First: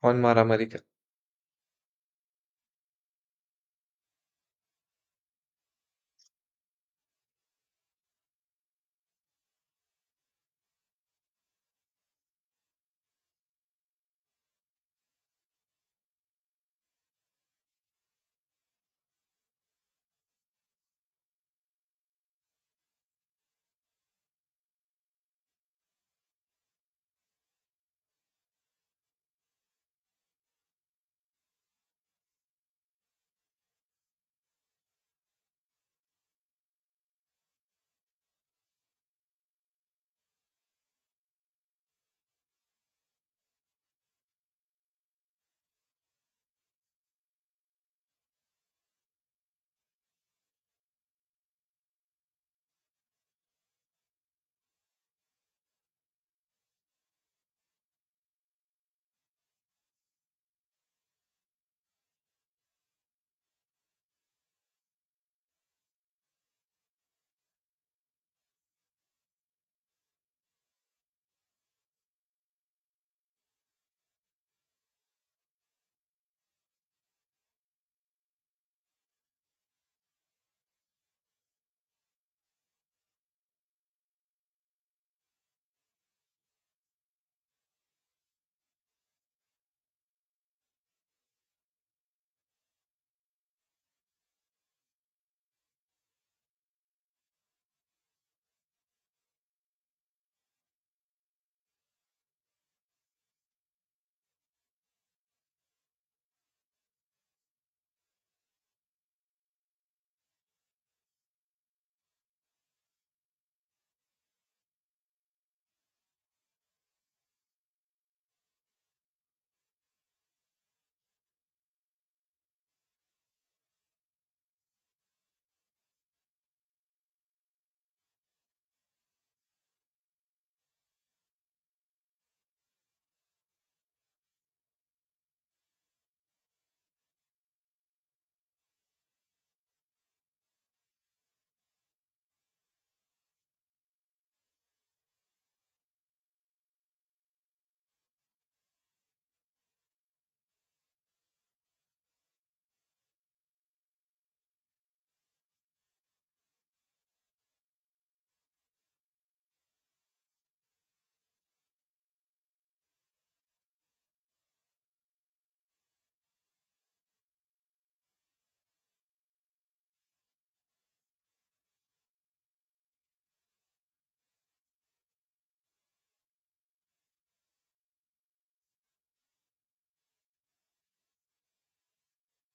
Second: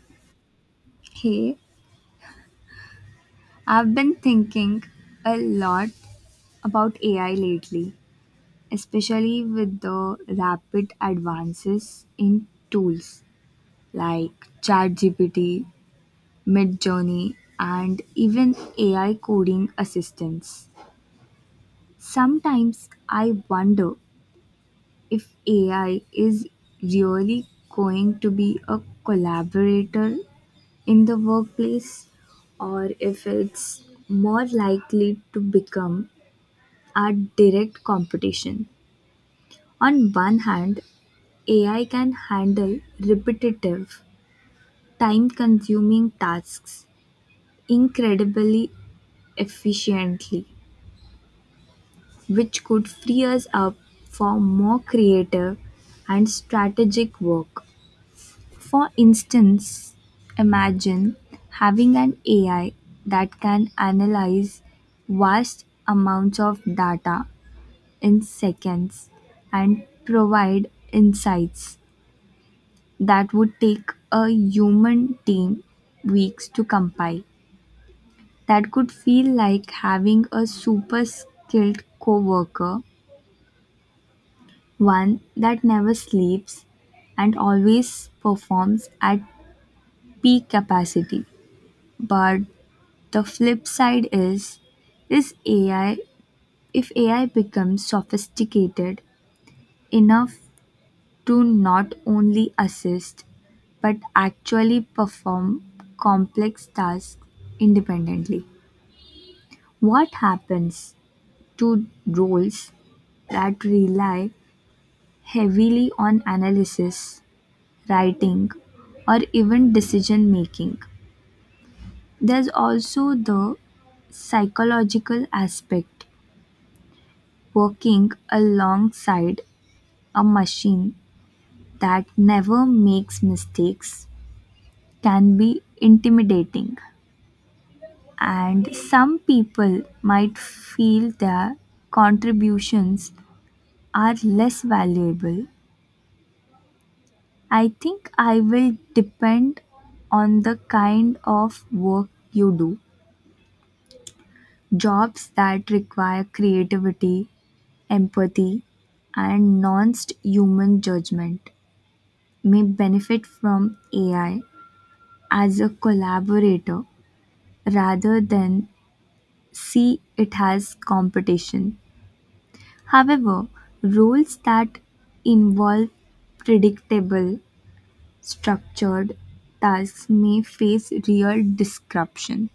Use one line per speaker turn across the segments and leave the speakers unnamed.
On Maramarica.
Hey, I've been thinking a lot about AI lately, especially with the rapid advances in tools like ChatGPT, Midjourney, and even AI coding assistants. Sometimes I wonder if AI is really going to be a collaborator in the workplace or if it's more likely to become are direct competition. On one hand, AI can handle repetitive, time consuming tasks incredibly efficiently, which could free us up for more creative and strategic work. For instance, imagine having an AI that can analyze vast amounts of data in seconds and provide insights that would take a human team weeks to compile. That could feel like having a super skilled coworker, one that never sleeps and always performs at peak capacity. But the flip side is, AI if AI becomes sophisticated enough to not only assist but actually perform complex tasks independently. What happens to roles that rely heavily on analysis, writing, or even decision making? There's also the psychological aspect, working alongside a machine that never makes mistakes can be intimidating, and some people might feel their contributions are less valuable. I think I will depend on the kind of work you do. Jobs that require creativity, empathy, and non human judgment may benefit from AI as a collaborator rather than see it as competition. However, roles that involve predictable, structured tasks may face real disruption.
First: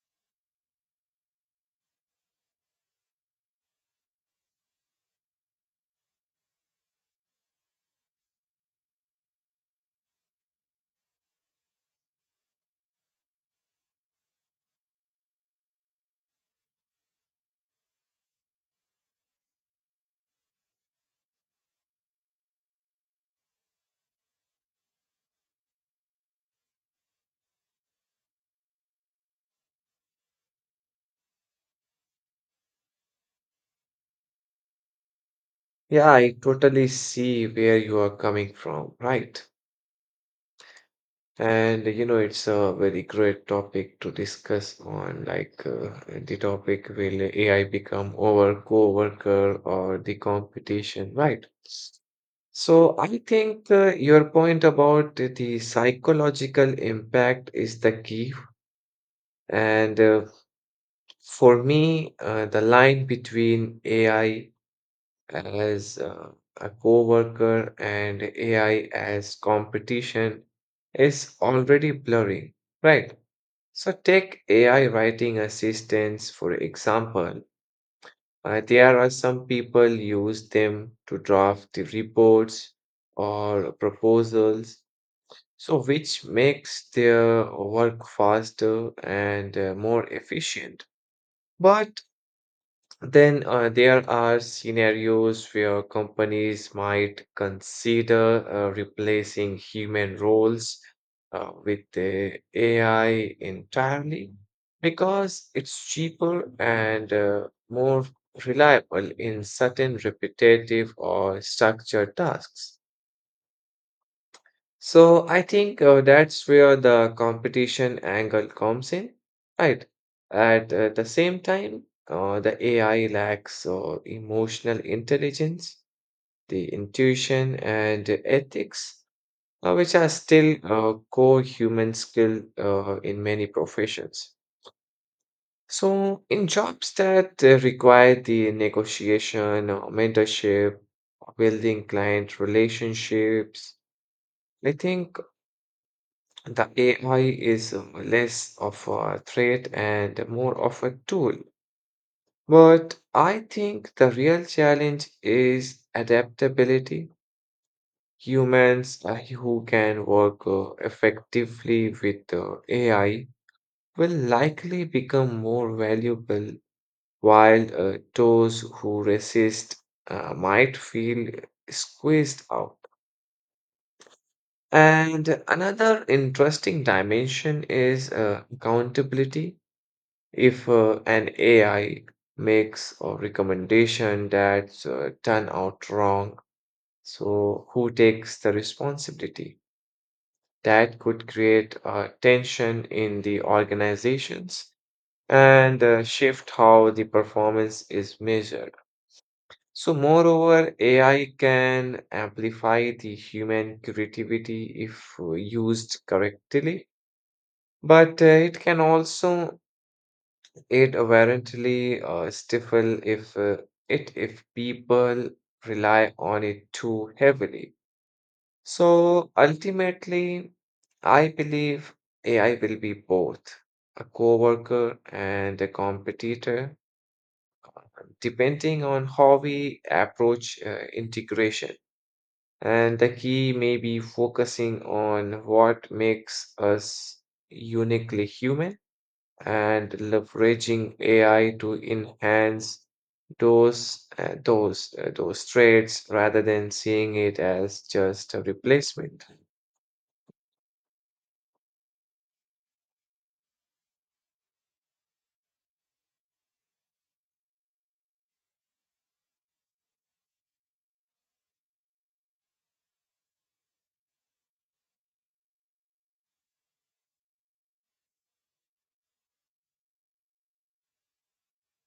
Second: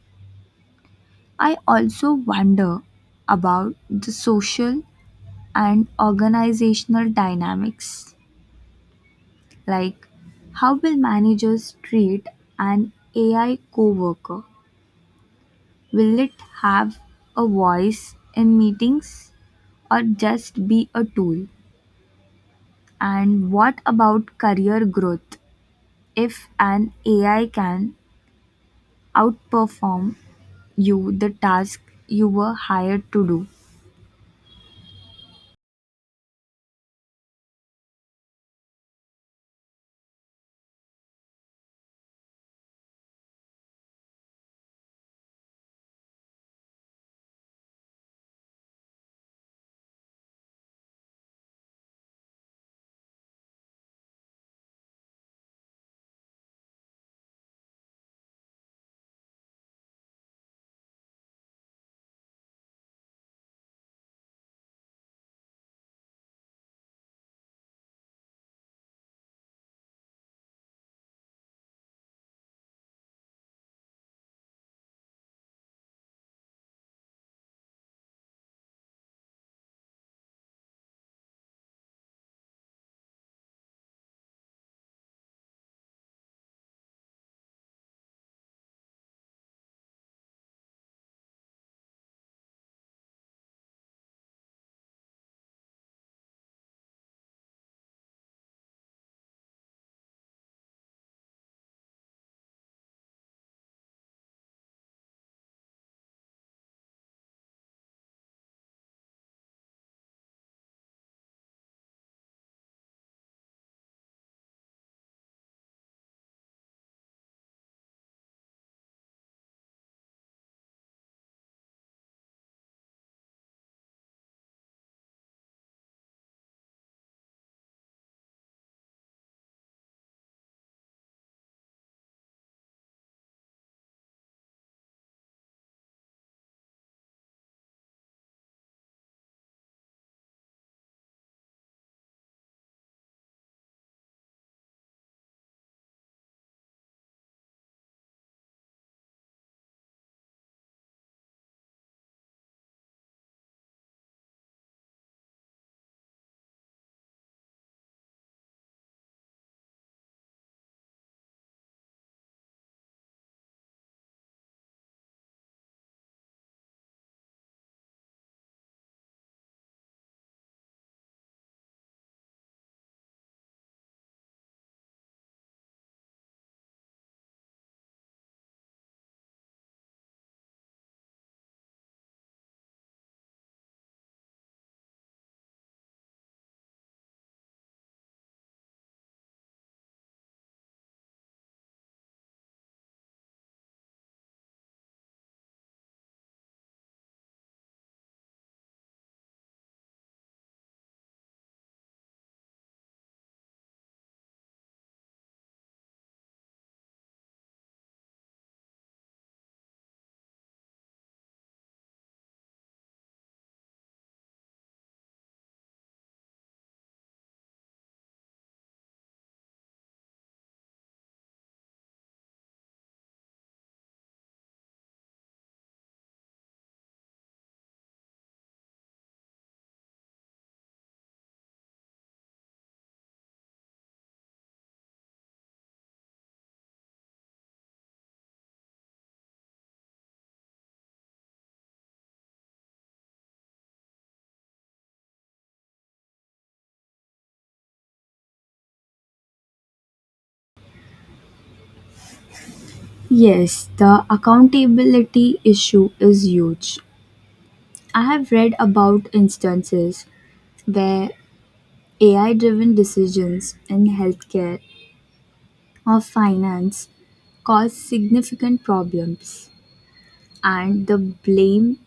I also wonder about the social and organizational dynamics, like how will managers treat an AI coworker? Will it have a voice in meetings or just be a tool? And what about career growth? If an AI can outperform you the task you were hired to do,
Yeah, I totally see where you are coming from, right? And you know, it's a very great topic to discuss on, like the topic will AI become our co-worker or the competition, right? So I think your point about the psychological impact is the key, and for me, the line between AI as a coworker and AI as competition is already blurry, right? So take AI writing assistants, for example. There are some people use them to draft the reports or proposals, so which makes their work faster and more efficient. But then there are scenarios where companies might consider replacing human roles with the AI entirely because it's cheaper and more reliable in certain repetitive or structured tasks. So I think that's where the competition angle comes in, right? At the same time, the AI lacks emotional intelligence, the intuition, and ethics, which are still core human skill in many professions. So in jobs that require the negotiation or mentorship, building client relationships, I think the AI is less of a threat and more of a tool. But I think the real challenge is adaptability. Humans who can work effectively with AI will likely become more valuable, while those who resist might feel squeezed out. And another interesting dimension is accountability if an AI makes a recommendation that's turn out wrong, so who takes the responsibility? That could create tension in the organizations and shift how the performance is measured. So, moreover, AI can amplify the human creativity if used correctly, but it can also it apparently stifle if people rely on it too heavily. So ultimately, I believe AI will be both a coworker and a competitor, depending on how we approach integration. And the key may be focusing on what makes us uniquely human and leveraging AI to enhance those traits rather than seeing it as just a replacement.
yes, the accountability issue is huge. I have read about instances where AI driven decisions in healthcare or finance caused significant problems, and the blame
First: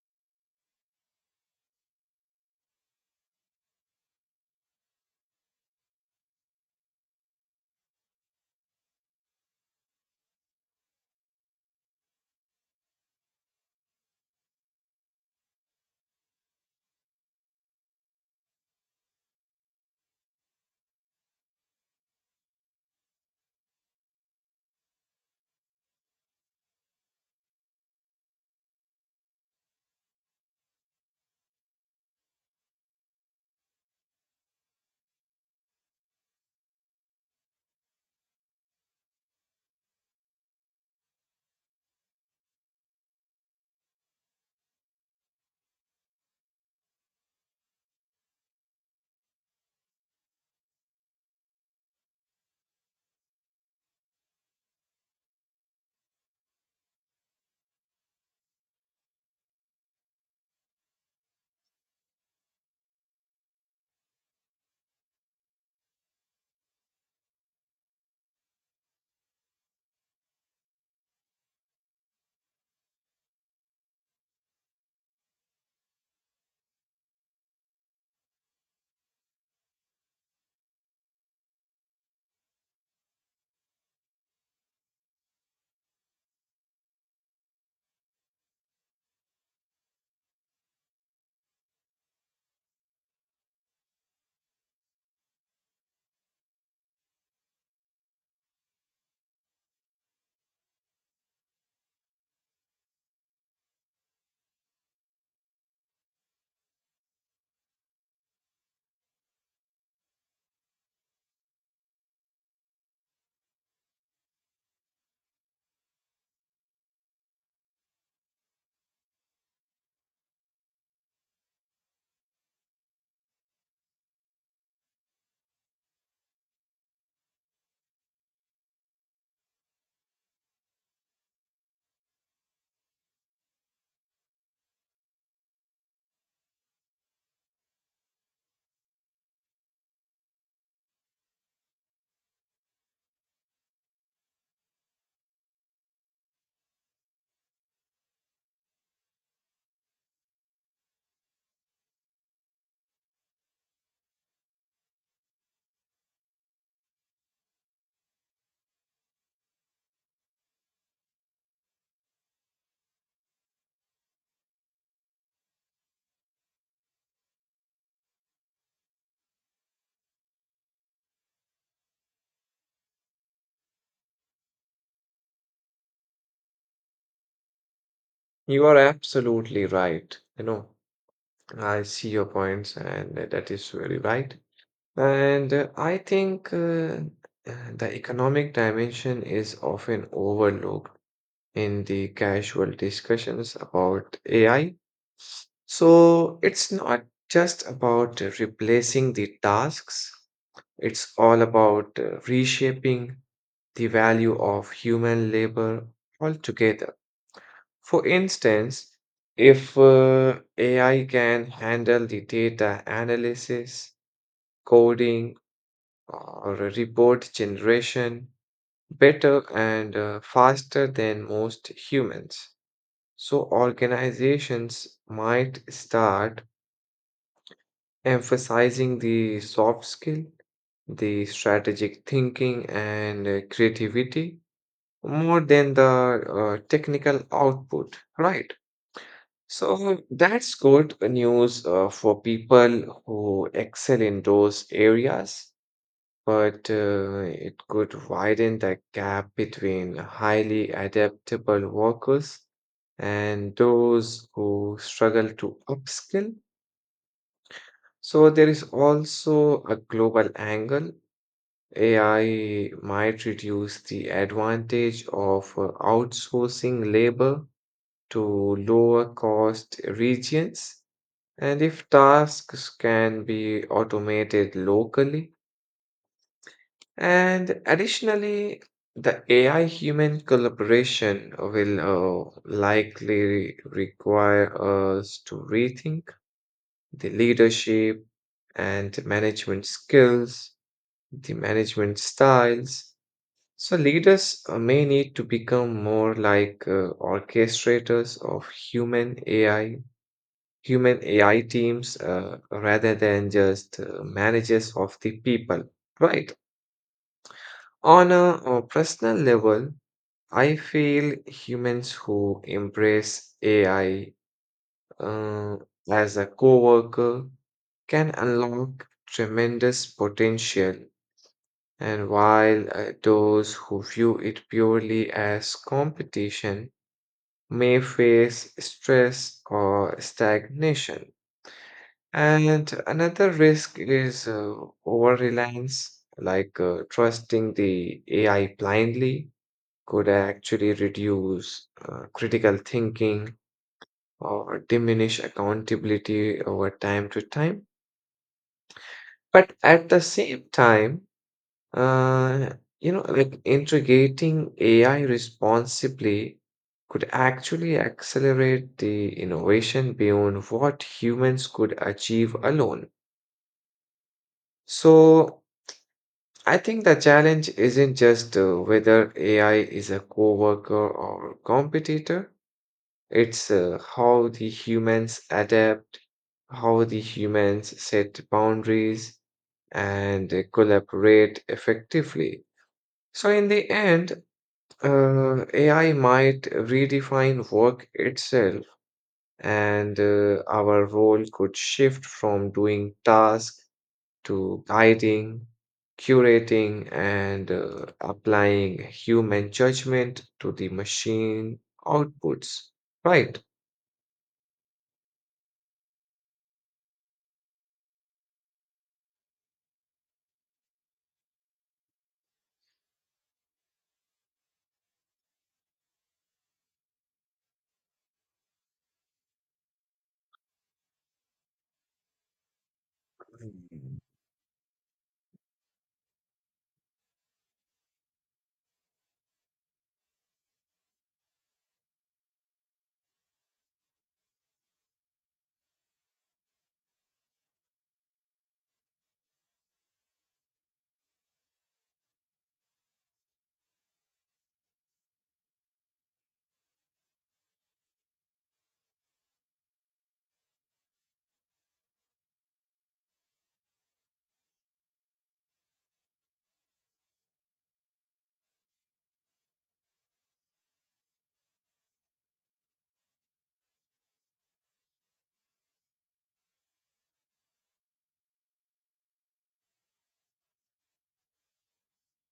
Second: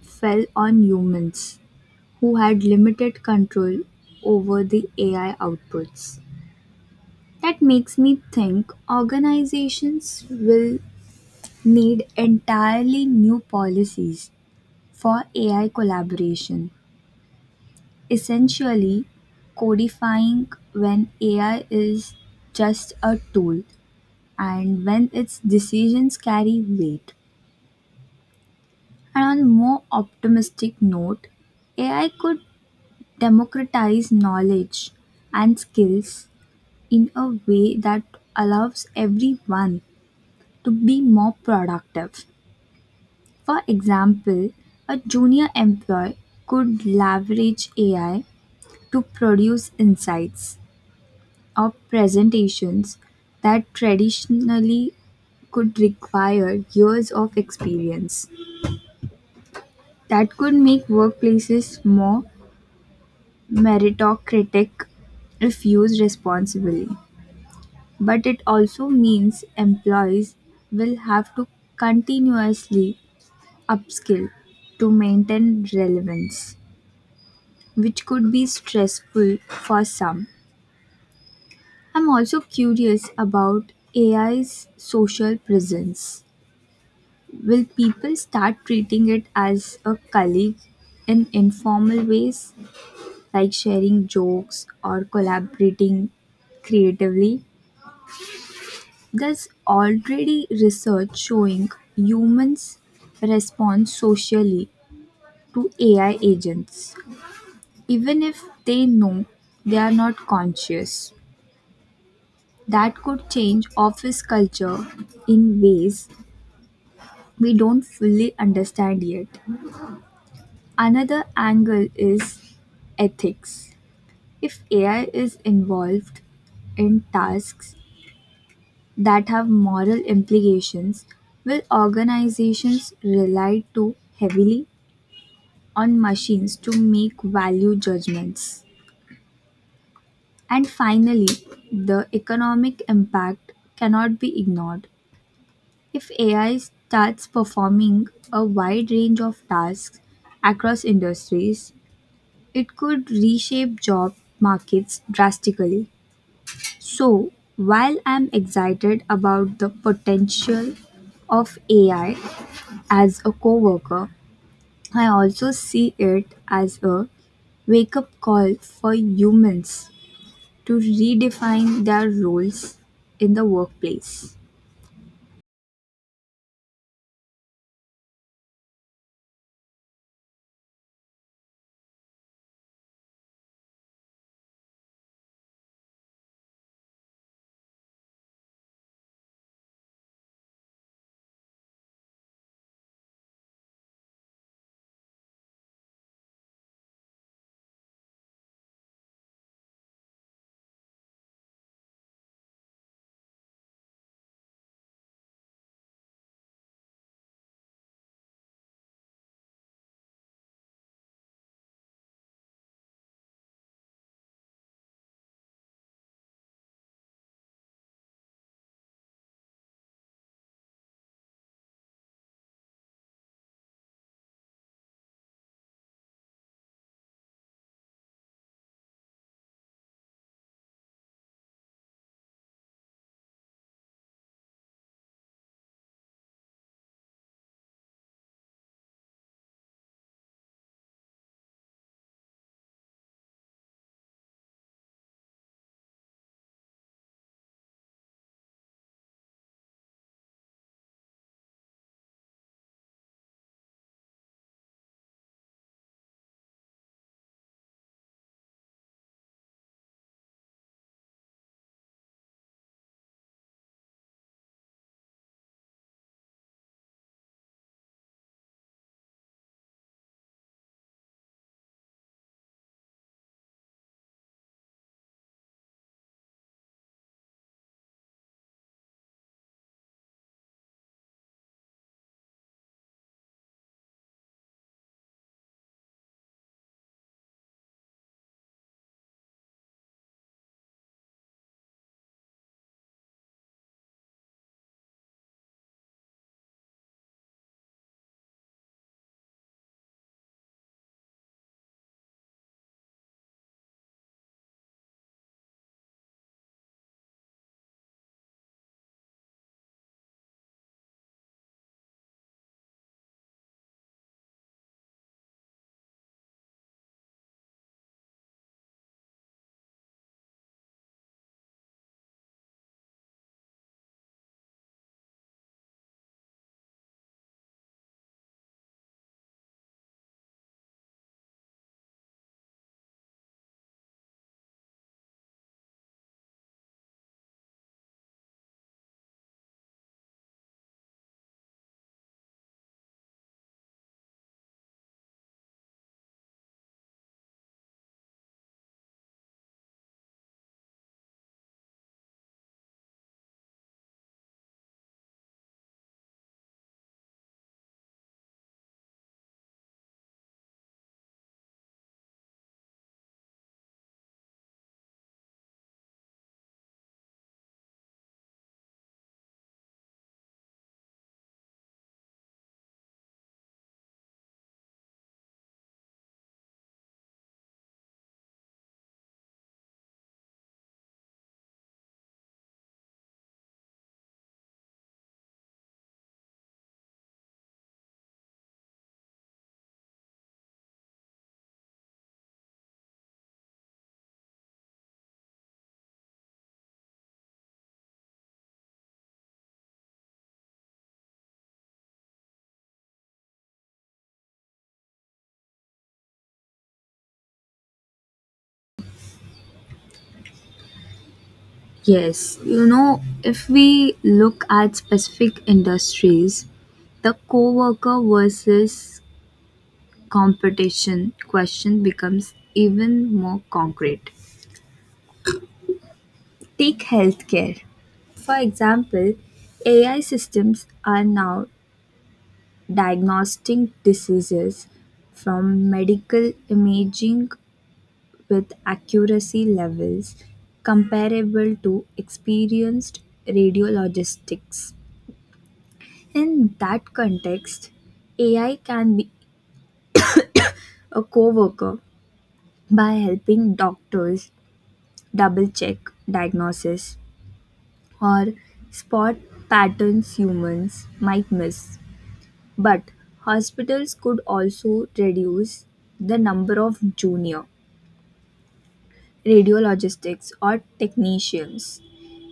fell on humans who had limited control over the AI outputs. That makes me think organizations will need entirely new policies for AI collaboration, essentially codifying when AI is just a tool and when its decisions carry weight. And on a more optimistic note, AI could democratize knowledge and skills in a way that allows everyone to be more productive. For example, a junior employee could leverage AI to produce insights or presentations that traditionally could require years of experience. That could make workplaces more meritocratic if used responsibly. But it also means employees will have to continuously upskill to maintain relevance, which could be stressful for some. I'm also curious about AI's social presence. Will people start treating it as a colleague in informal ways, like sharing jokes or collaborating creatively? There's already research showing humans respond socially to AI agents, even if they know they are not conscious. That could change office culture in ways we don't fully understand yet. Another angle is ethics. If AI is involved in tasks that have moral implications, will organizations rely too heavily on machines to make value judgments? And finally, the economic impact cannot be ignored. If AI starts performing a wide range of tasks across industries, it could reshape job markets drastically. So, while I'm excited about the potential of AI as a coworker, I also see it as a wake up call for humans to redefine their roles in the workplace.
You are absolutely right. You know, I see your points, and that is very right. And I think the economic dimension is often overlooked in the casual discussions about AI. So it's not just about replacing the tasks, it's all about reshaping the value of human labor altogether. For instance, if AI can handle the data analysis, coding, or report generation better and faster than most humans, so organizations might start emphasizing the soft skill, the strategic thinking, and creativity more than the technical output, right? So that's good news for people who excel in those areas, but it could widen the gap between highly adaptable workers and those who struggle to upskill. So there is also a global angle. AI might reduce the advantage of outsourcing labor to lower cost regions. And if tasks can be automated locally, and additionally, the AI human collaboration will likely require us to rethink the leadership and management skills, the management styles. So leaders may need to become more like orchestrators of human AI teams, rather than just managers of the people, right? On a personal level, I feel humans who embrace AI uh, as a coworker can unlock tremendous potential. And while those who view it purely as competition may face stress or stagnation. And another risk is over reliance, like trusting the AI blindly could actually reduce critical thinking or diminish accountability over time to time. But at the same time, Uh, you know, like integrating AI responsibly could actually accelerate the innovation beyond what humans could achieve alone. So I think the challenge isn't just whether AI is a coworker or competitor, it's how the humans adapt, how the humans set boundaries and collaborate effectively. So in the end, AI might redefine work itself, and our role could shift from doing tasks to guiding, curating, and applying human judgment to the machine outputs. Right,
Yes, you know, if we look at specific industries, the coworker versus competition question becomes even more
Mm.
concrete. Take healthcare. For example, AI systems are now diagnosing diseases from medical imaging with accuracy levels comparable to experienced radiologists. In that context, AI can be a co worker by helping doctors double check diagnosis or spot patterns humans might miss. But hospitals could also reduce the number of junior radiologists or technicians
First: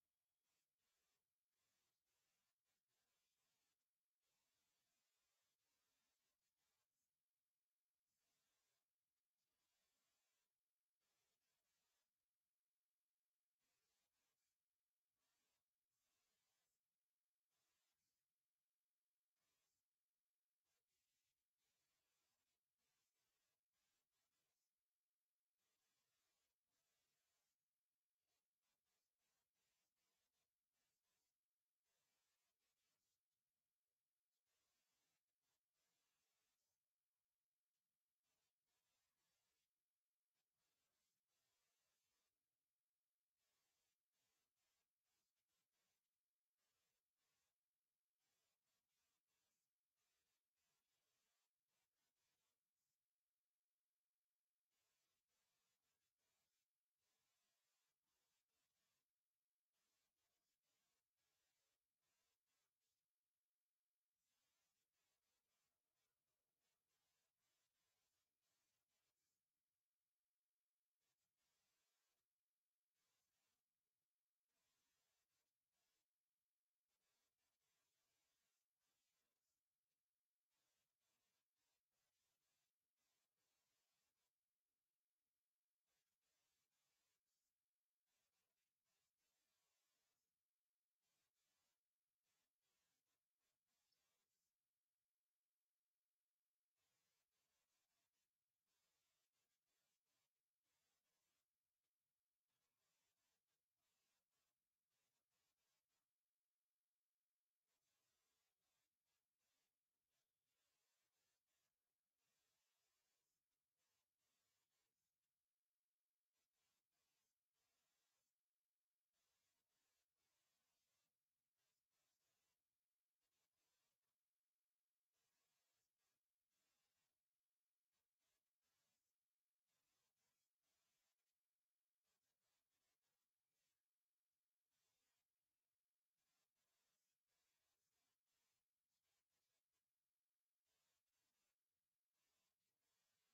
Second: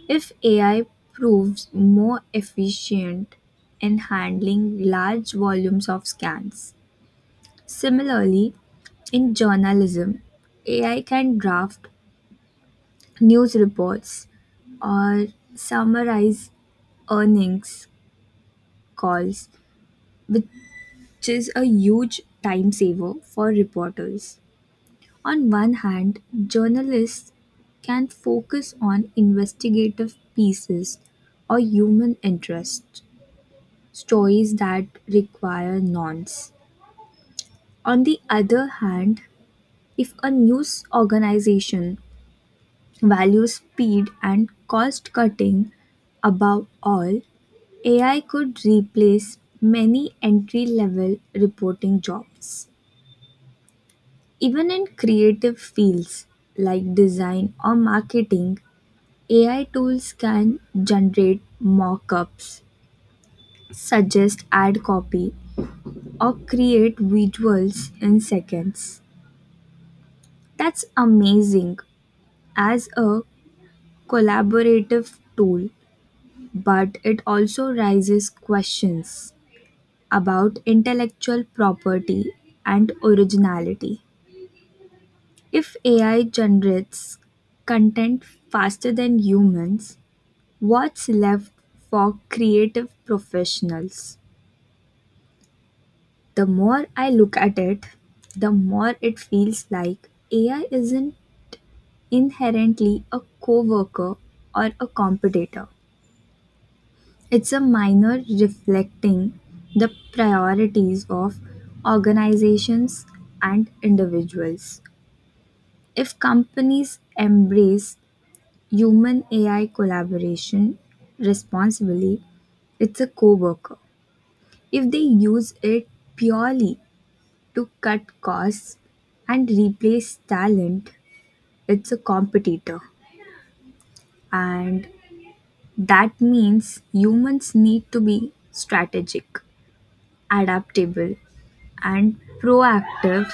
if AI proves more efficient in handling large volumes of scans. Similarly, in journalism, AI can draft news reports or summarize earnings calls, which which is a huge time saver for reporters. On one hand, journalists can focus on investigative pieces or human interest stories that require nuance. On the other hand, if a news organization values speed and cost cutting above all, AI could replace many entry level reporting jobs. Even in creative fields like design or marketing, AI tools can generate mock ups, suggest ad copy, or create visuals in seconds. That's amazing as a collaborative tool, but it also raises questions about intellectual property and originality. If AI generates content faster than humans, what's left for creative professionals? The more I look at it, the more it feels like AI isn't inherently a coworker or a competitor. It's a minor reflecting the priorities of organizations and individuals. If companies embrace human AI collaboration responsibly, it's a coworker. If they use it purely to cut costs and replace talent, it's a competitor. And that means humans need to be strategic, adaptable, and proactive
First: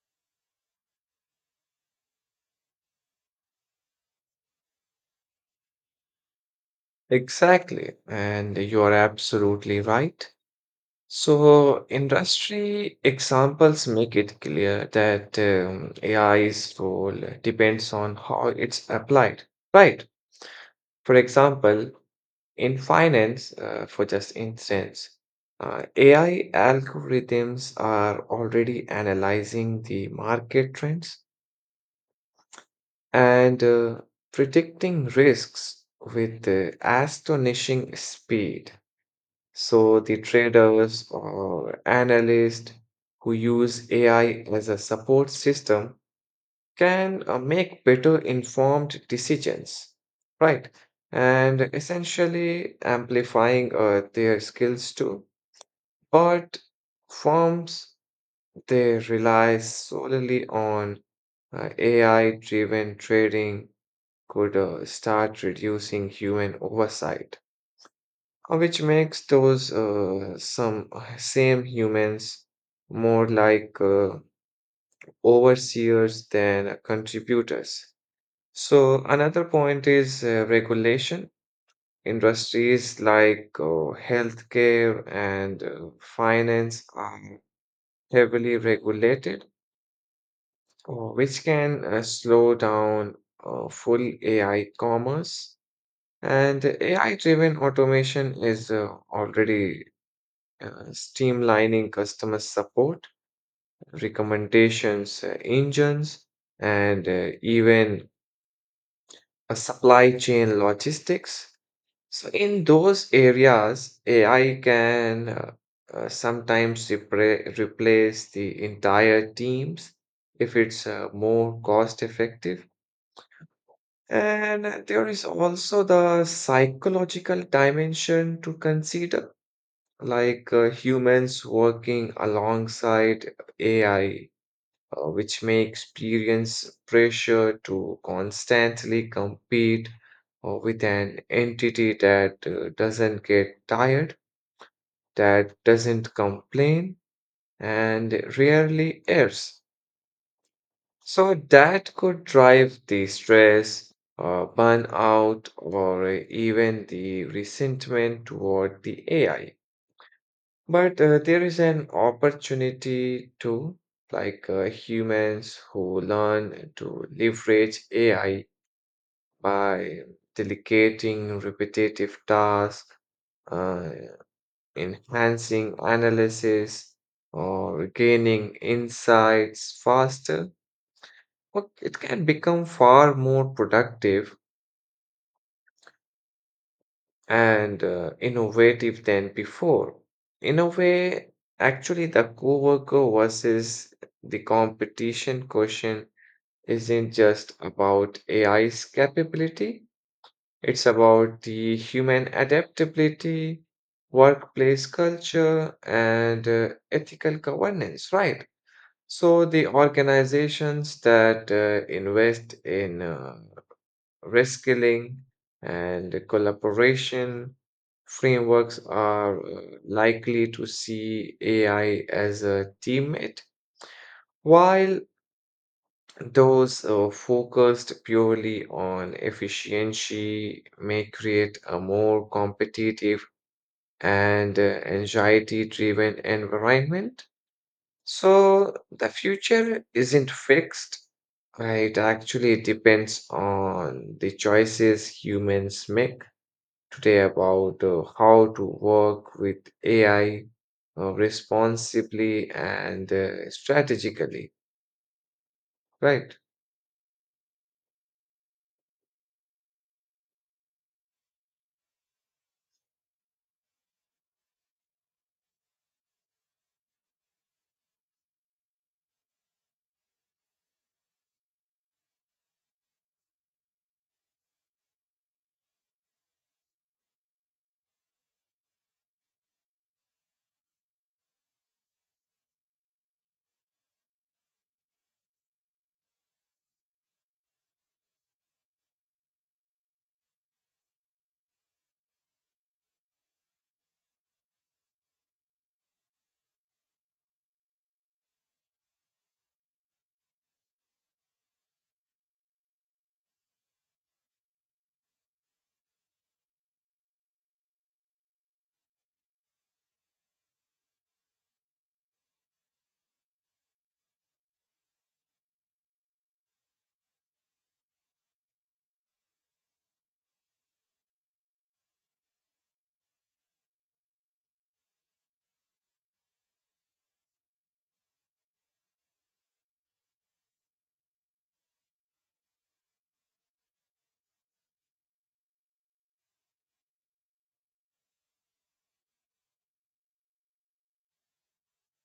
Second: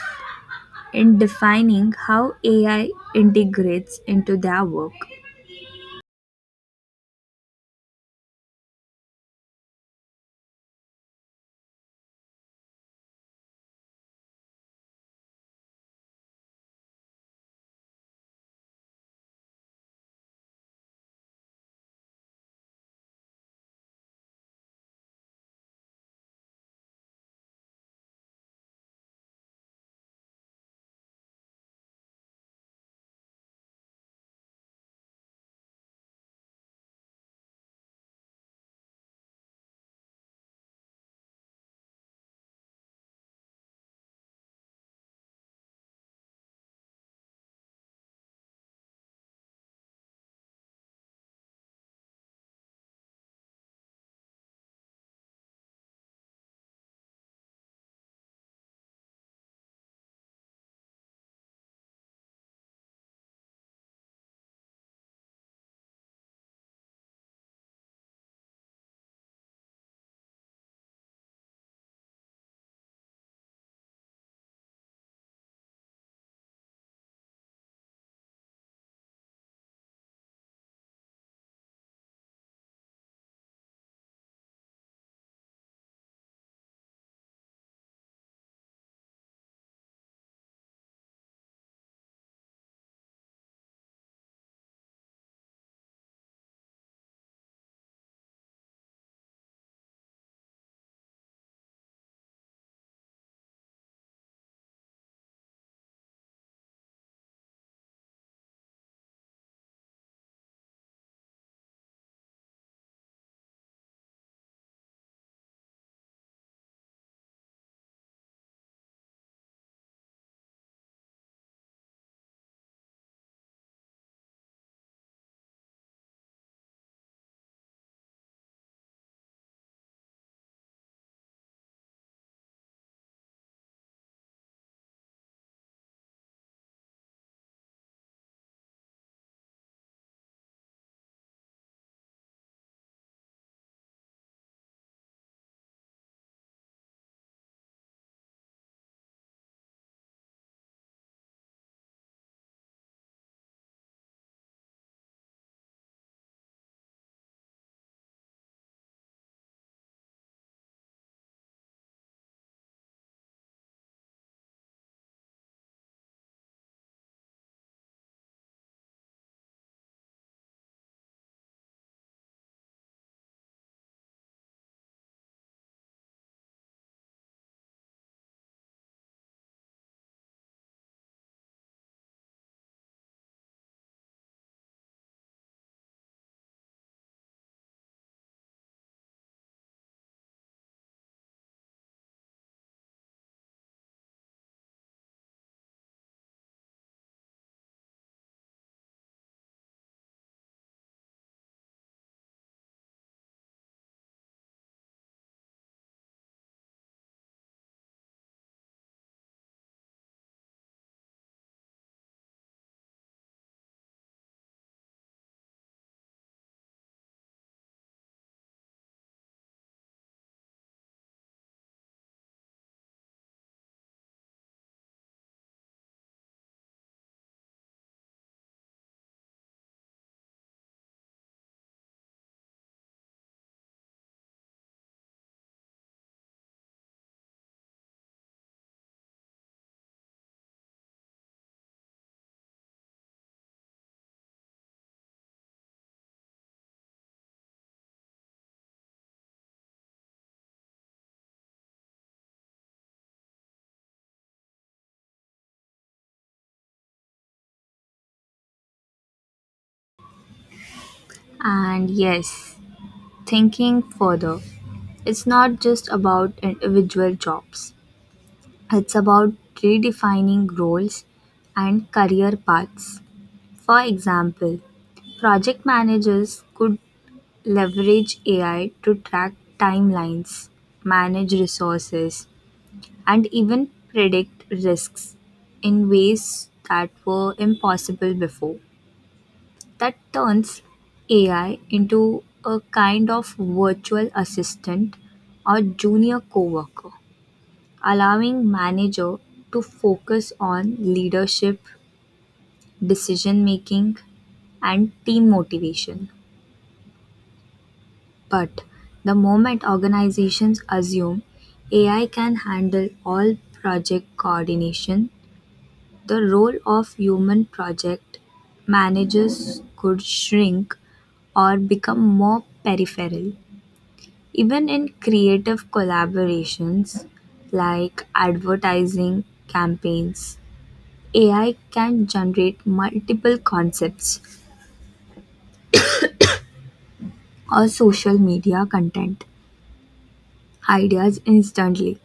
in defining how AI integrates into their work.
Exactly. And you're absolutely right. So, industry examples make it clear that AI's role depends on how it's applied, right? For example, in finance, for just instance, AI algorithms are already analyzing the market trends and predicting risks with astonishing speed. So the traders or analysts who use AI as a support system can make better informed decisions, right? And essentially amplifying their skills too. But firms, they rely solely on AI-driven trading could start reducing human oversight, which makes those some same humans more like overseers than contributors. So another point is regulation. Industries like healthcare and finance are heavily regulated, which can slow down full AI commerce. And AI-driven automation is already streamlining customer support, recommendations engines, and even a supply chain logistics. So, in those areas, AI can sometimes replace the entire teams if it's more cost effective. And there is also the psychological dimension to consider, like humans working alongside AI which may experience pressure to constantly compete with an entity that doesn't get tired, that doesn't complain, and rarely errs. So that could drive the stress, burnout, or even the resentment toward the AI. But there is an opportunity too, like humans who learn to leverage AI by delegating repetitive tasks, uh, enhancing analysis, or gaining insights faster. Well, it can become far more productive and innovative than before. In a way, actually, the coworker versus the competition question isn't just about AI's capability, it's about the human adaptability, workplace culture, and ethical governance, right? So, the organizations that invest in reskilling, and collaboration frameworks are likely to see AI as a teammate, while those focused purely on efficiency may create a more competitive and anxiety driven environment. So the future isn't fixed. It actually depends on the choices humans make today about how to work with AI responsibly and strategically, right?
And yes, thinking further, it's not just about individual jobs. It's about redefining roles and career paths. For example, project managers could leverage AI to track timelines, manage resources, and even predict risks in ways that were impossible before. That turns AI into a kind of virtual assistant or junior coworker, allowing manager to focus on leadership, decision making, and team motivation. But the moment organizations assume AI can handle all project coordination, the role of human project managers could shrink or become more peripheral. Even in creative collaborations like advertising campaigns, AI can generate multiple concepts or social media content ideas instantly.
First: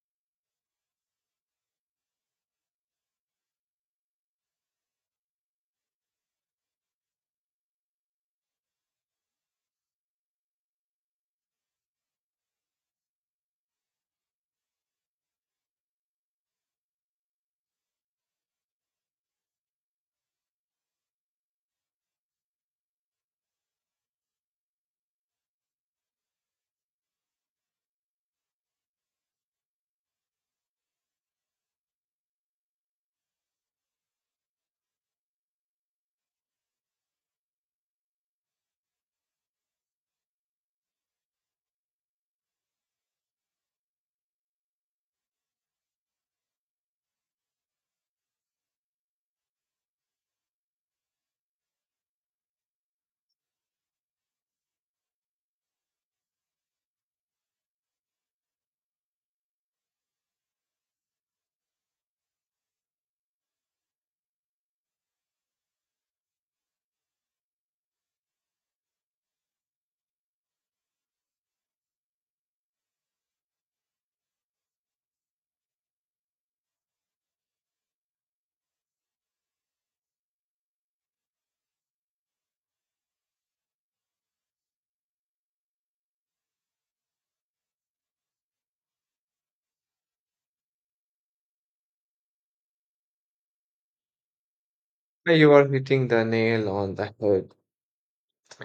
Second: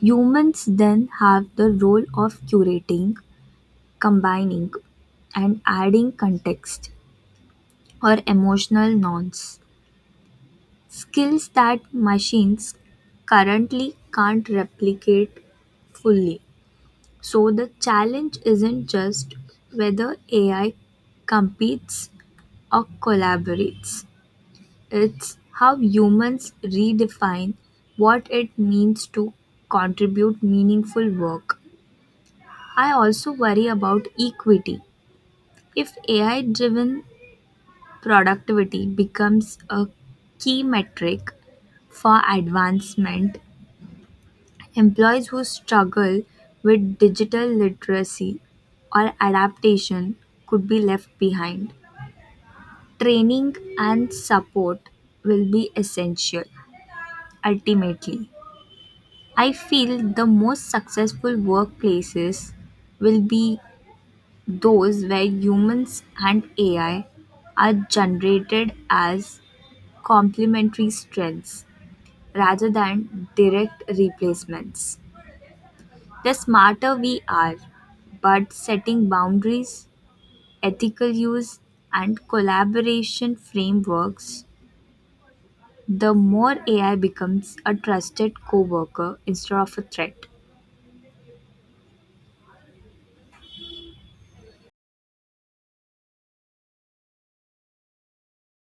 Humans then have the role of curating, combining, and adding context or emotional nuance, skills that machines currently can't replicate fully. So the challenge isn't just whether AI competes or collaborates, it's how humans redefine what it means to contribute meaningful work. I also worry about equity. If AI driven productivity becomes a key metric for advancement, employees who struggle with digital literacy or adaptation could be left behind. Training and support will be essential. Ultimately, I feel the most successful workplaces will be those where humans and AI are generated as complementary strengths rather than direct replacements. The smarter we are, but setting boundaries, ethical use, and collaboration frameworks, the more AI becomes a trusted coworker instead of a threat.
Now you are hitting the nail on the head,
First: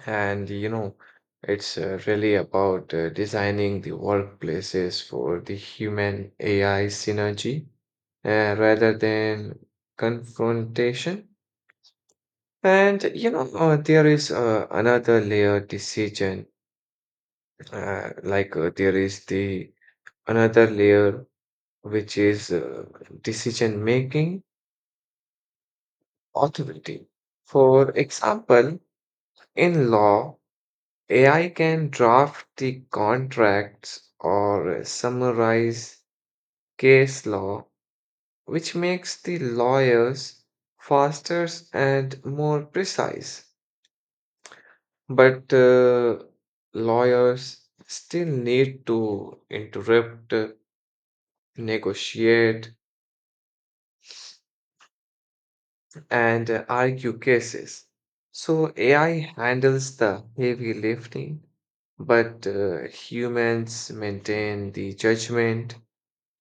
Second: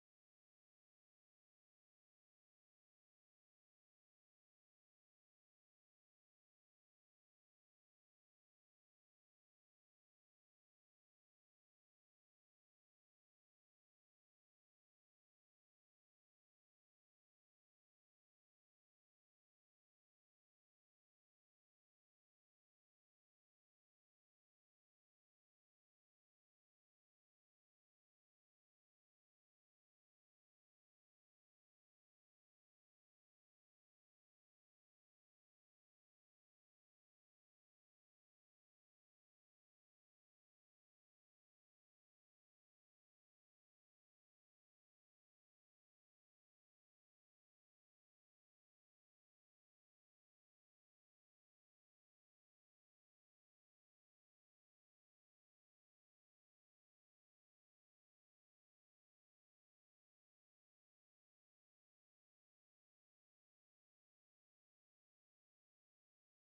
and you know, it's really about designing the workplaces for the human AI synergy rather than confrontation. And you know, there is another layer decision, like there is the another layer, which is decision making authority. For example, in law, AI can draft the contracts or summarize case law, which makes the lawyers faster and more precise. But lawyers still need to interrupt, negotiate, and argue cases. So AI handles the heavy lifting, but humans maintain the judgment,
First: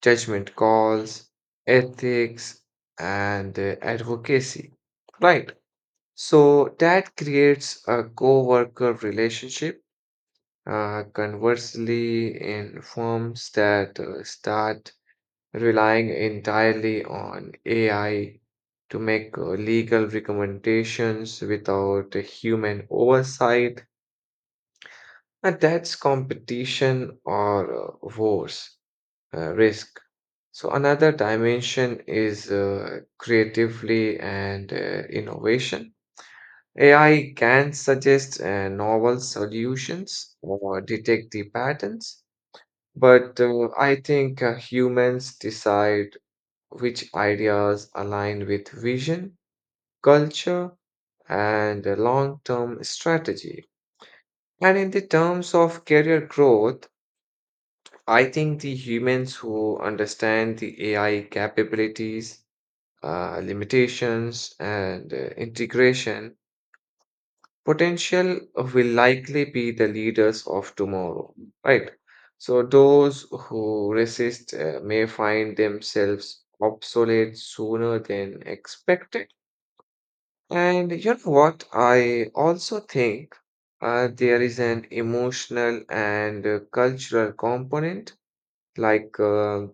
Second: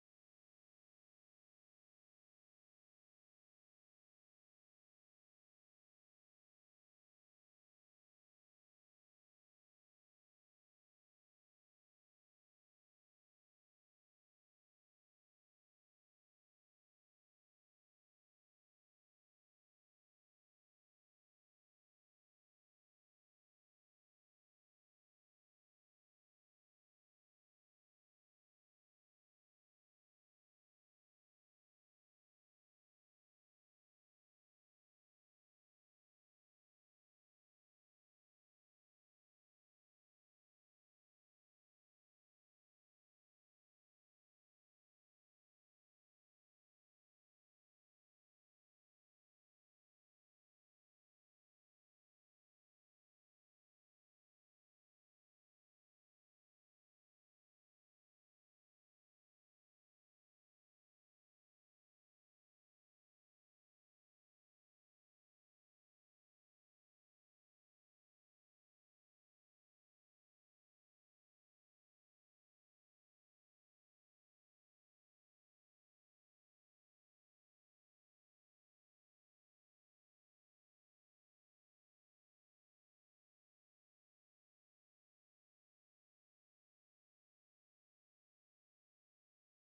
judgment calls, ethics, and advocacy. Right. So that creates a co-worker relationship. Conversely, in firms that start relying entirely on AI to make legal recommendations without a human oversight, and that's competition or worse, risk. So, another dimension is creatively and innovation. AI can suggest novel solutions or detect the patterns, but I think humans decide which ideas align with vision, culture, and a long term strategy. And in the terms of career growth, I think the humans who understand the AI capabilities, limitations, and integration potential will likely be the leaders of tomorrow, right? So those who resist may find themselves obsolete sooner than expected. And you know what? I also think there is an emotional and cultural component. Like,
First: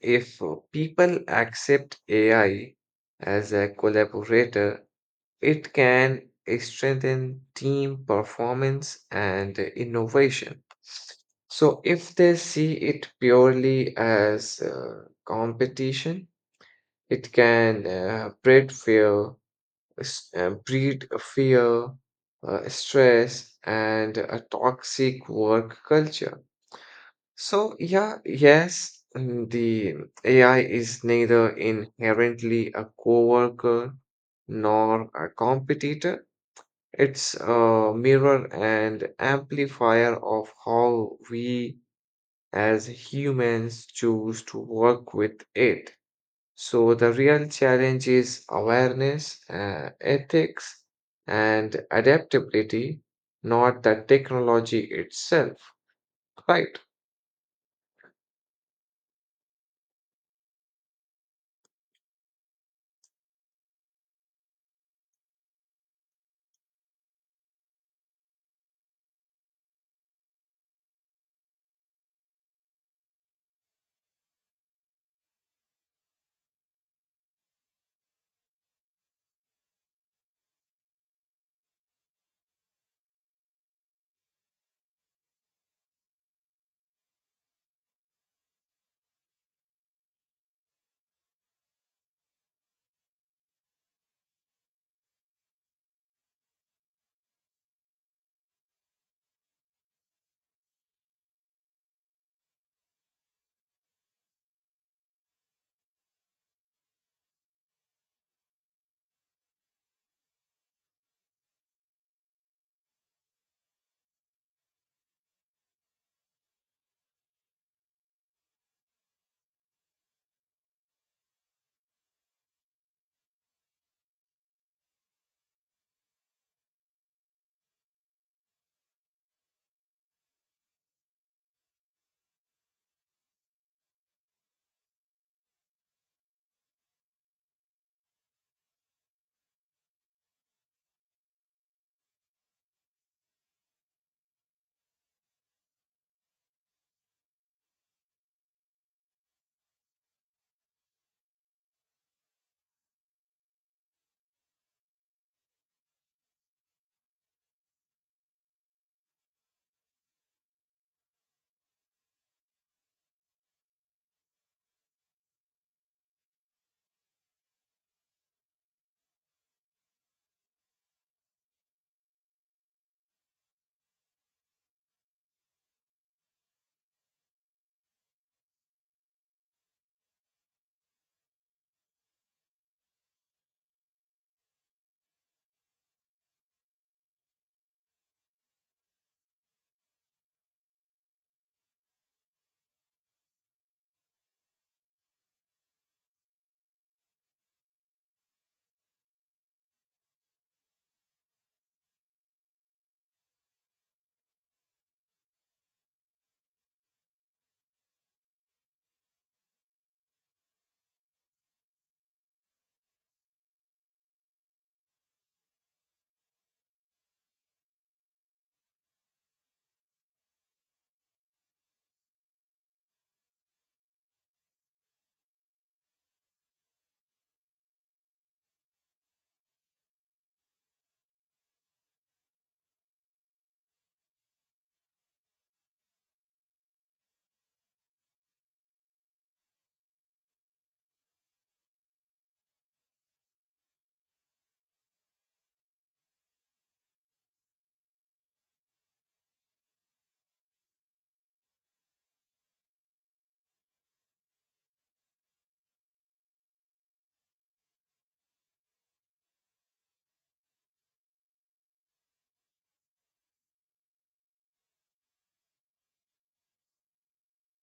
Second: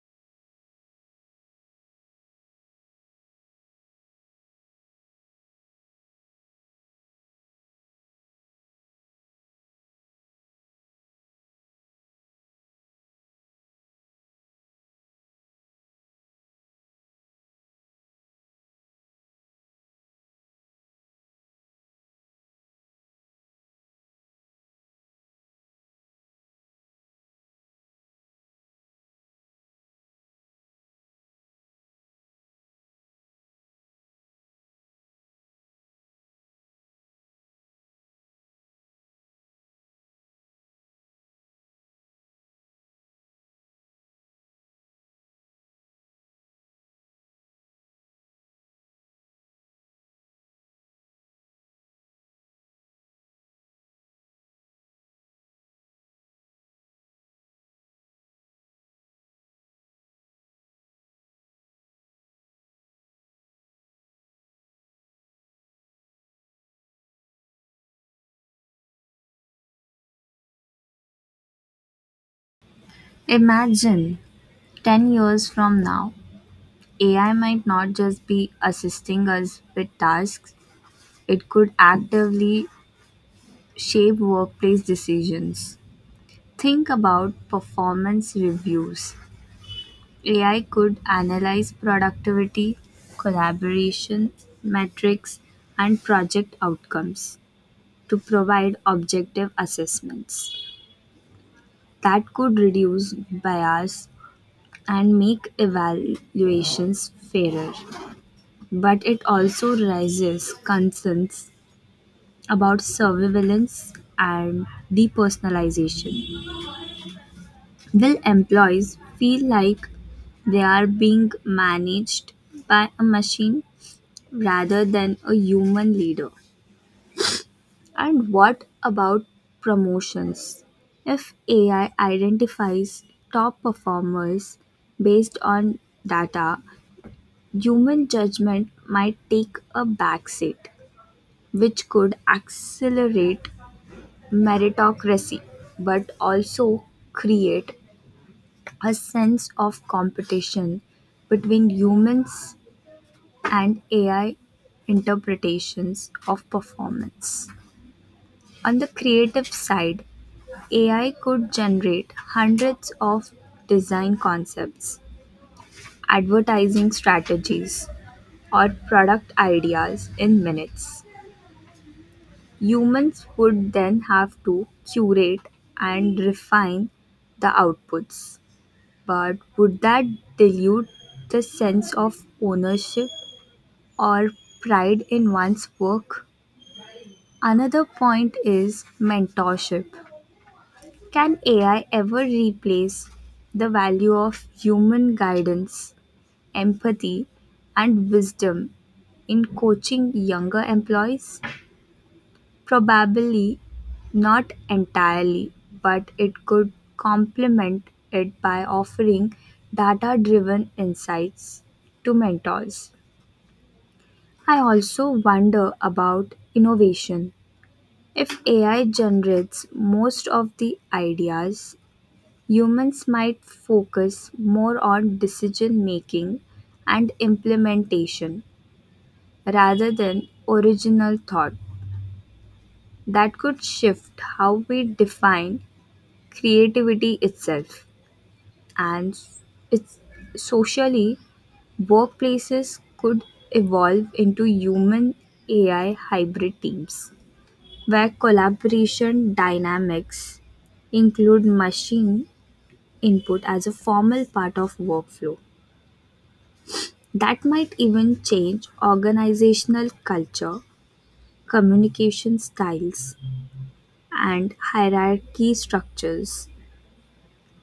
if people accept AI as a collaborator, it can strengthen team performance and innovation. So, if they see it purely as competition, it can breed fear, stress, and a toxic work culture. So, yeah, yes, mm, the AI is neither inherently a coworker nor a competitor. It's a mirror and amplifier of how we as humans choose to work with it. So the real challenge is awareness, ethics, and adaptability, not the technology itself. Right.
Imagine 10 years from now, AI might not just be assisting us with tasks, it could actively shape workplace decisions. Think about performance reviews. AI could analyze productivity, collaboration, metrics, and project outcomes to provide objective assessments. That could reduce bias and make evaluations fairer, but it also raises concerns about surveillance and depersonalization. Will employees feel like they are being managed by a machine rather than a human leader? And what about promotions? If AI identifies top performers based on data, human judgment might take a backseat, which could accelerate meritocracy but also create a sense of competition between humans and AI interpretations of performance. On the creative side, AI could generate hundreds of design concepts, advertising strategies, or product ideas in minutes. Humans would then have to curate and refine the outputs. But would that dilute the sense of ownership or pride in one's work? Another point is mentorship. Can AI ever replace the value of human guidance, empathy, and wisdom in coaching younger employees? Probably not entirely, but it could complement it by offering data driven insights to mentors. I also wonder about innovation. If AI generates most of the ideas, humans might focus more on decision making and implementation rather than original thought. That could shift how we define creativity itself. And s- it's socially, workplaces could evolve into human AI hybrid teams where collaboration dynamics include machine input as a formal part of workflow. That might even change organizational culture, communication styles, and hierarchy structures.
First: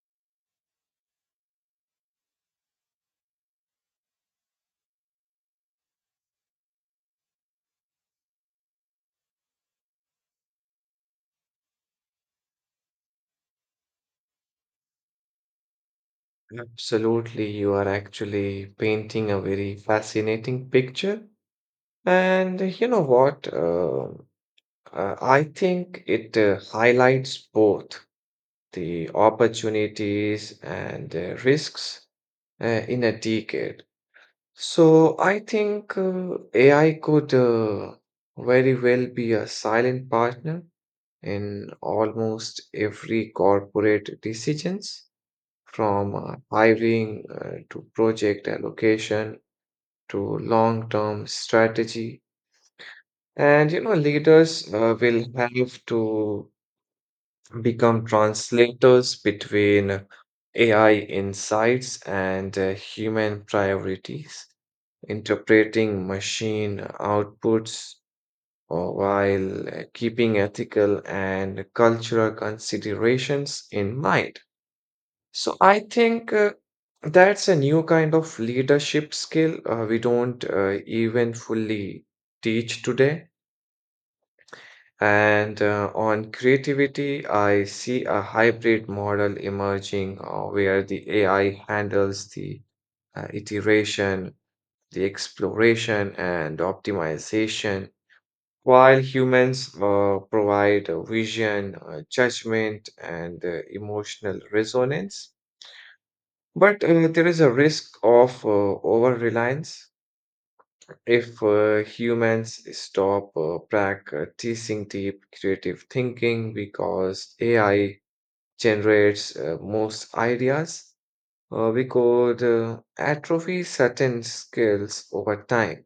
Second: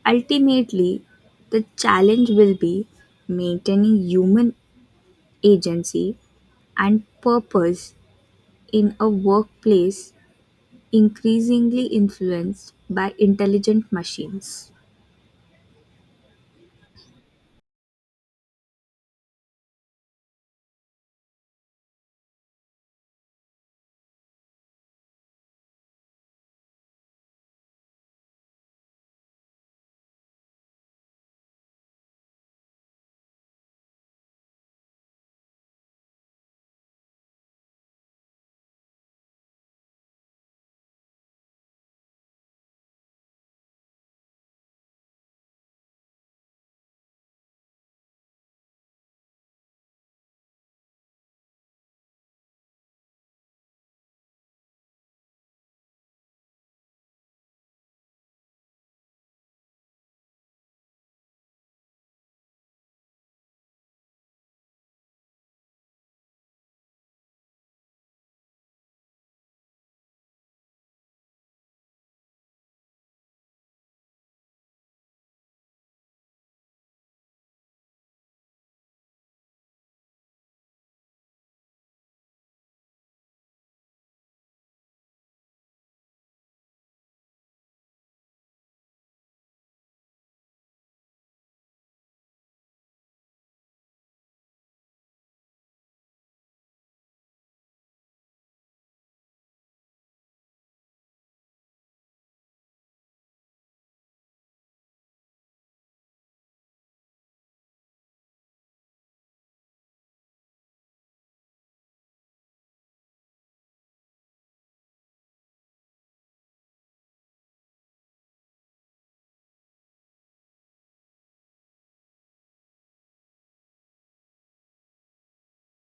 Ultimately, the challenge will be maintaining human agency and purpose in a workplace increasingly influenced by intelligent machines.
Absolutely. You are actually painting a very fascinating picture. And you know what? I think it highlights both the opportunities and risks in a decade. So I think AI could very well be a silent partner in almost every corporate decisions, from hiring to project allocation to long-term strategy. And you know, leaders will have to become translators between AI insights and human priorities. Interpreting machine outputs or while keeping ethical and cultural considerations in mind. So I think that's a new kind of leadership skill we don't even fully teach today. And on creativity, I see a hybrid model emerging where the AI handles the iteration, the exploration, and optimization, while humans provide a vision, judgment, and emotional resonance, but there is a risk of over reliance if humans stop practicing deep creative thinking because AI generates most ideas. We could atrophy certain skills over time.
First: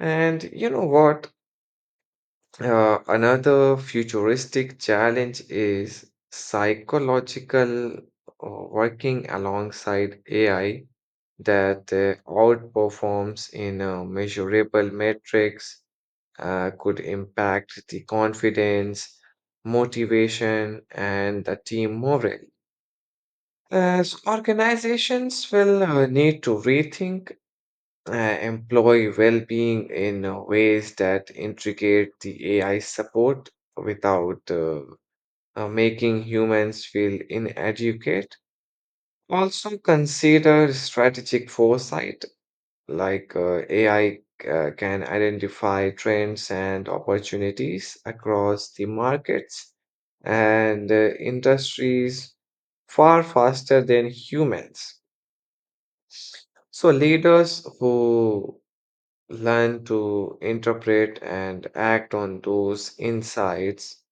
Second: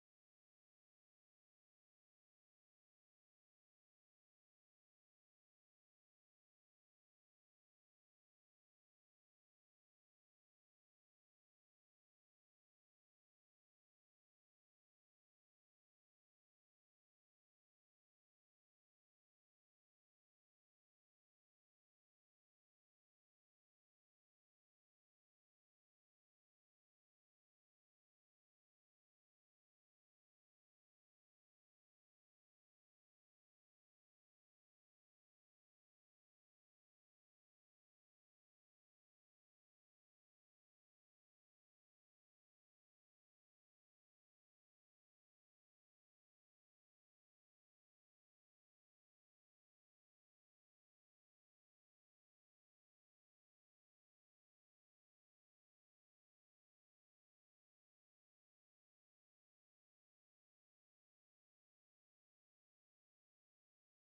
And you know what? Another futuristic challenge is psychological working alongside AI that outperforms in measurable metrics, could impact the confidence, motivation, and the team morale. As organizations will need to rethink employ well-being in ways that integrate the AI support without making humans feel inadequate. Also consider strategic foresight, like AI can identify trends and opportunities across the markets and industries far faster than humans. So leaders who learn to interpret and act on those insights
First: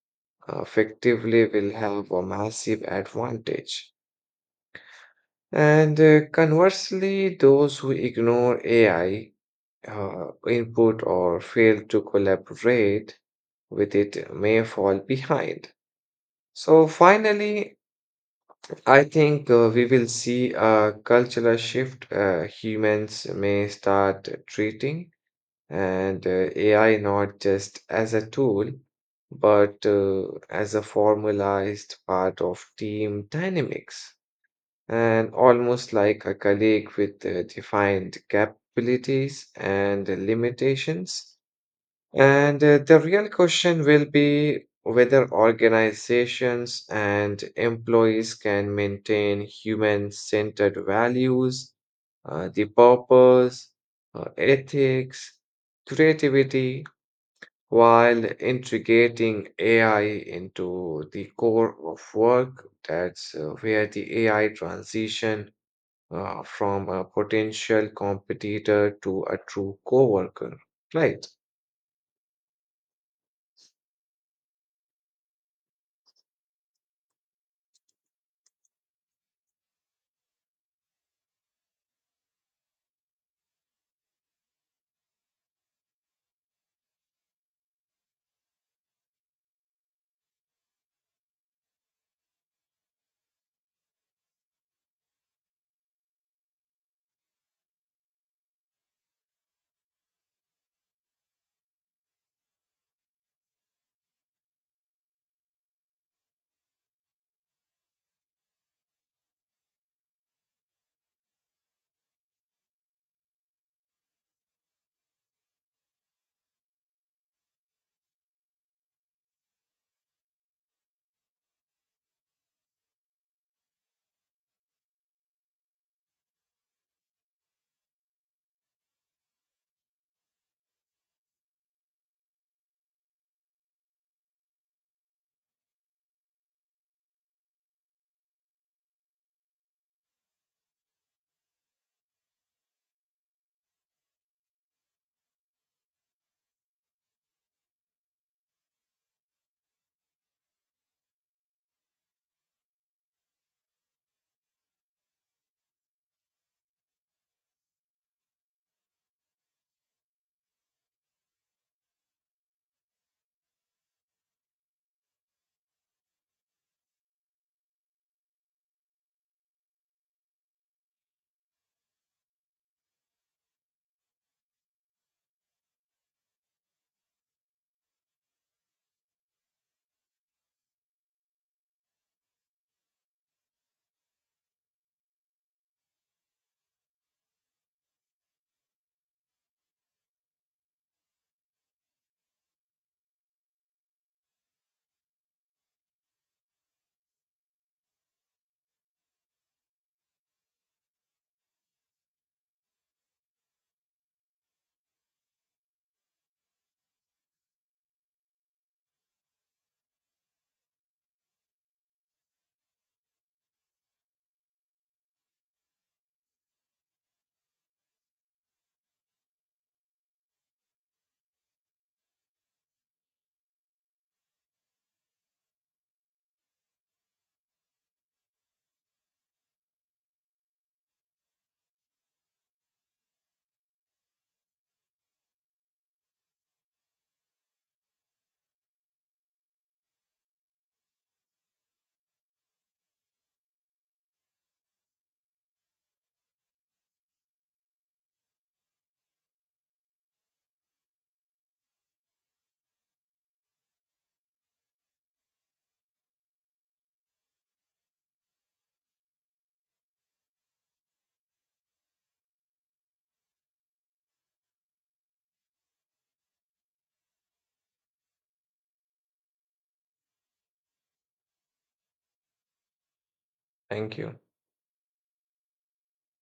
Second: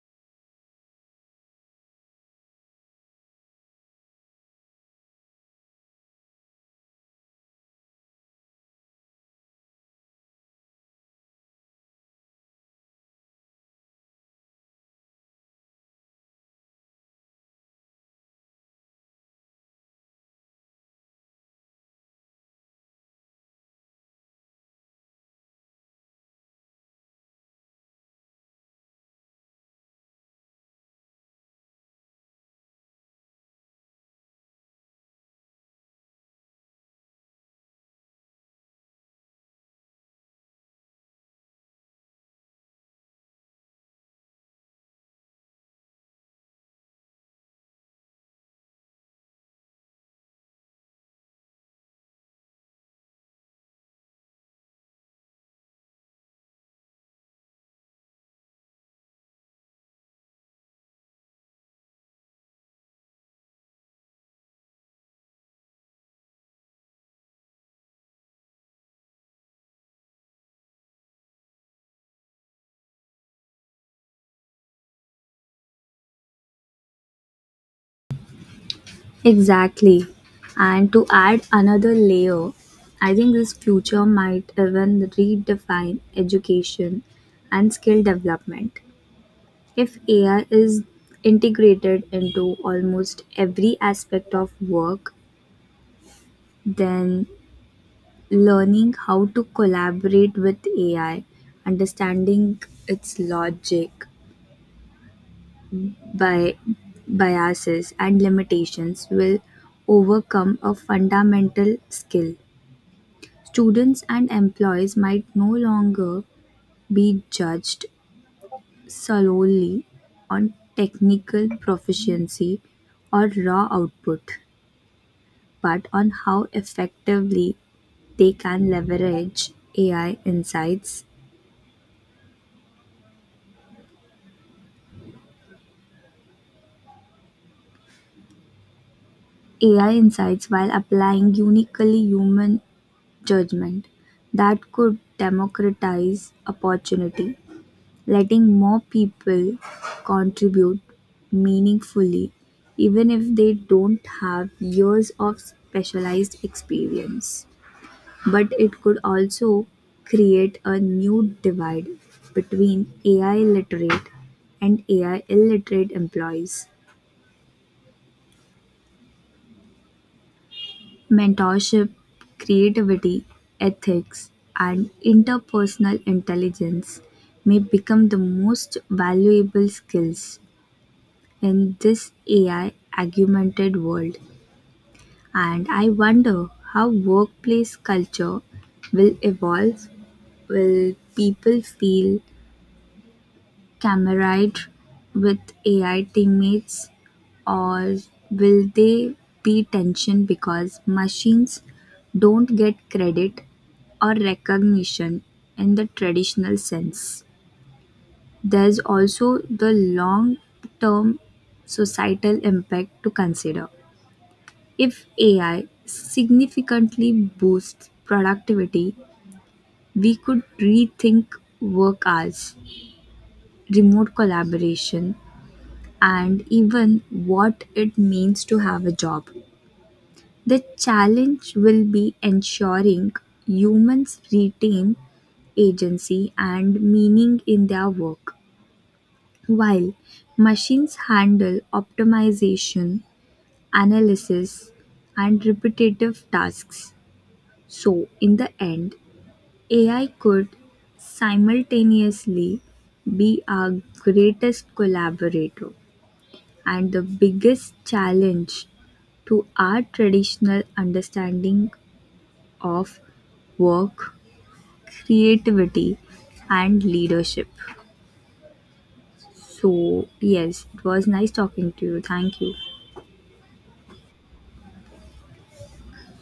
effectively will have a massive advantage. And conversely, those who ignore AI input or fail to collaborate with it may fall behind. So, finally, I think we will see a cultural shift. Humans may start treating and AI not just as a tool, but as a formalized part of team dynamics, and almost like a colleague with defined capabilities and limitations. And the real question will be whether organizations and employees can maintain human centered values, the purpose, ethics, creativity, while integrating AI into the core of work. That's where the AI transition from a potential competitor to a true coworker. Right.
Exactly. And to add another layer, I think this future might even redefine education and skill development. If AI is integrated into almost every aspect of work, then learning how to collaborate with AI, understanding its logic, by biases, and limitations will overcome a fundamental skill. Students and employees might no longer be judged solely on technical proficiency or raw output, but on how effectively they can leverage AI insights AI insights while applying uniquely human judgment. That could democratize opportunity, letting more people contribute meaningfully, even if they don't have years of specialized experience. But it could also create a new divide between AI literate and AI illiterate employees. Mentorship, creativity, ethics, and interpersonal intelligence may become the most valuable skills in this AI augmented world. And I wonder how workplace culture will evolve. Will people feel camaraderie with AI teammates, or will they be tension because machines don't get credit or recognition in the traditional sense? There's also the long term societal impact to consider. If AI significantly boosts productivity, we could rethink work hours, remote collaboration, and even what it means to have a job. The challenge will be ensuring humans retain agency and meaning in their work, while machines handle optimization, analysis, and repetitive tasks. So, in the end, AI could simultaneously be our greatest collaborator and the biggest challenge to our traditional understanding of work, creativity, and leadership. So, yes, it was nice talking to you. Thank you.
Thank you.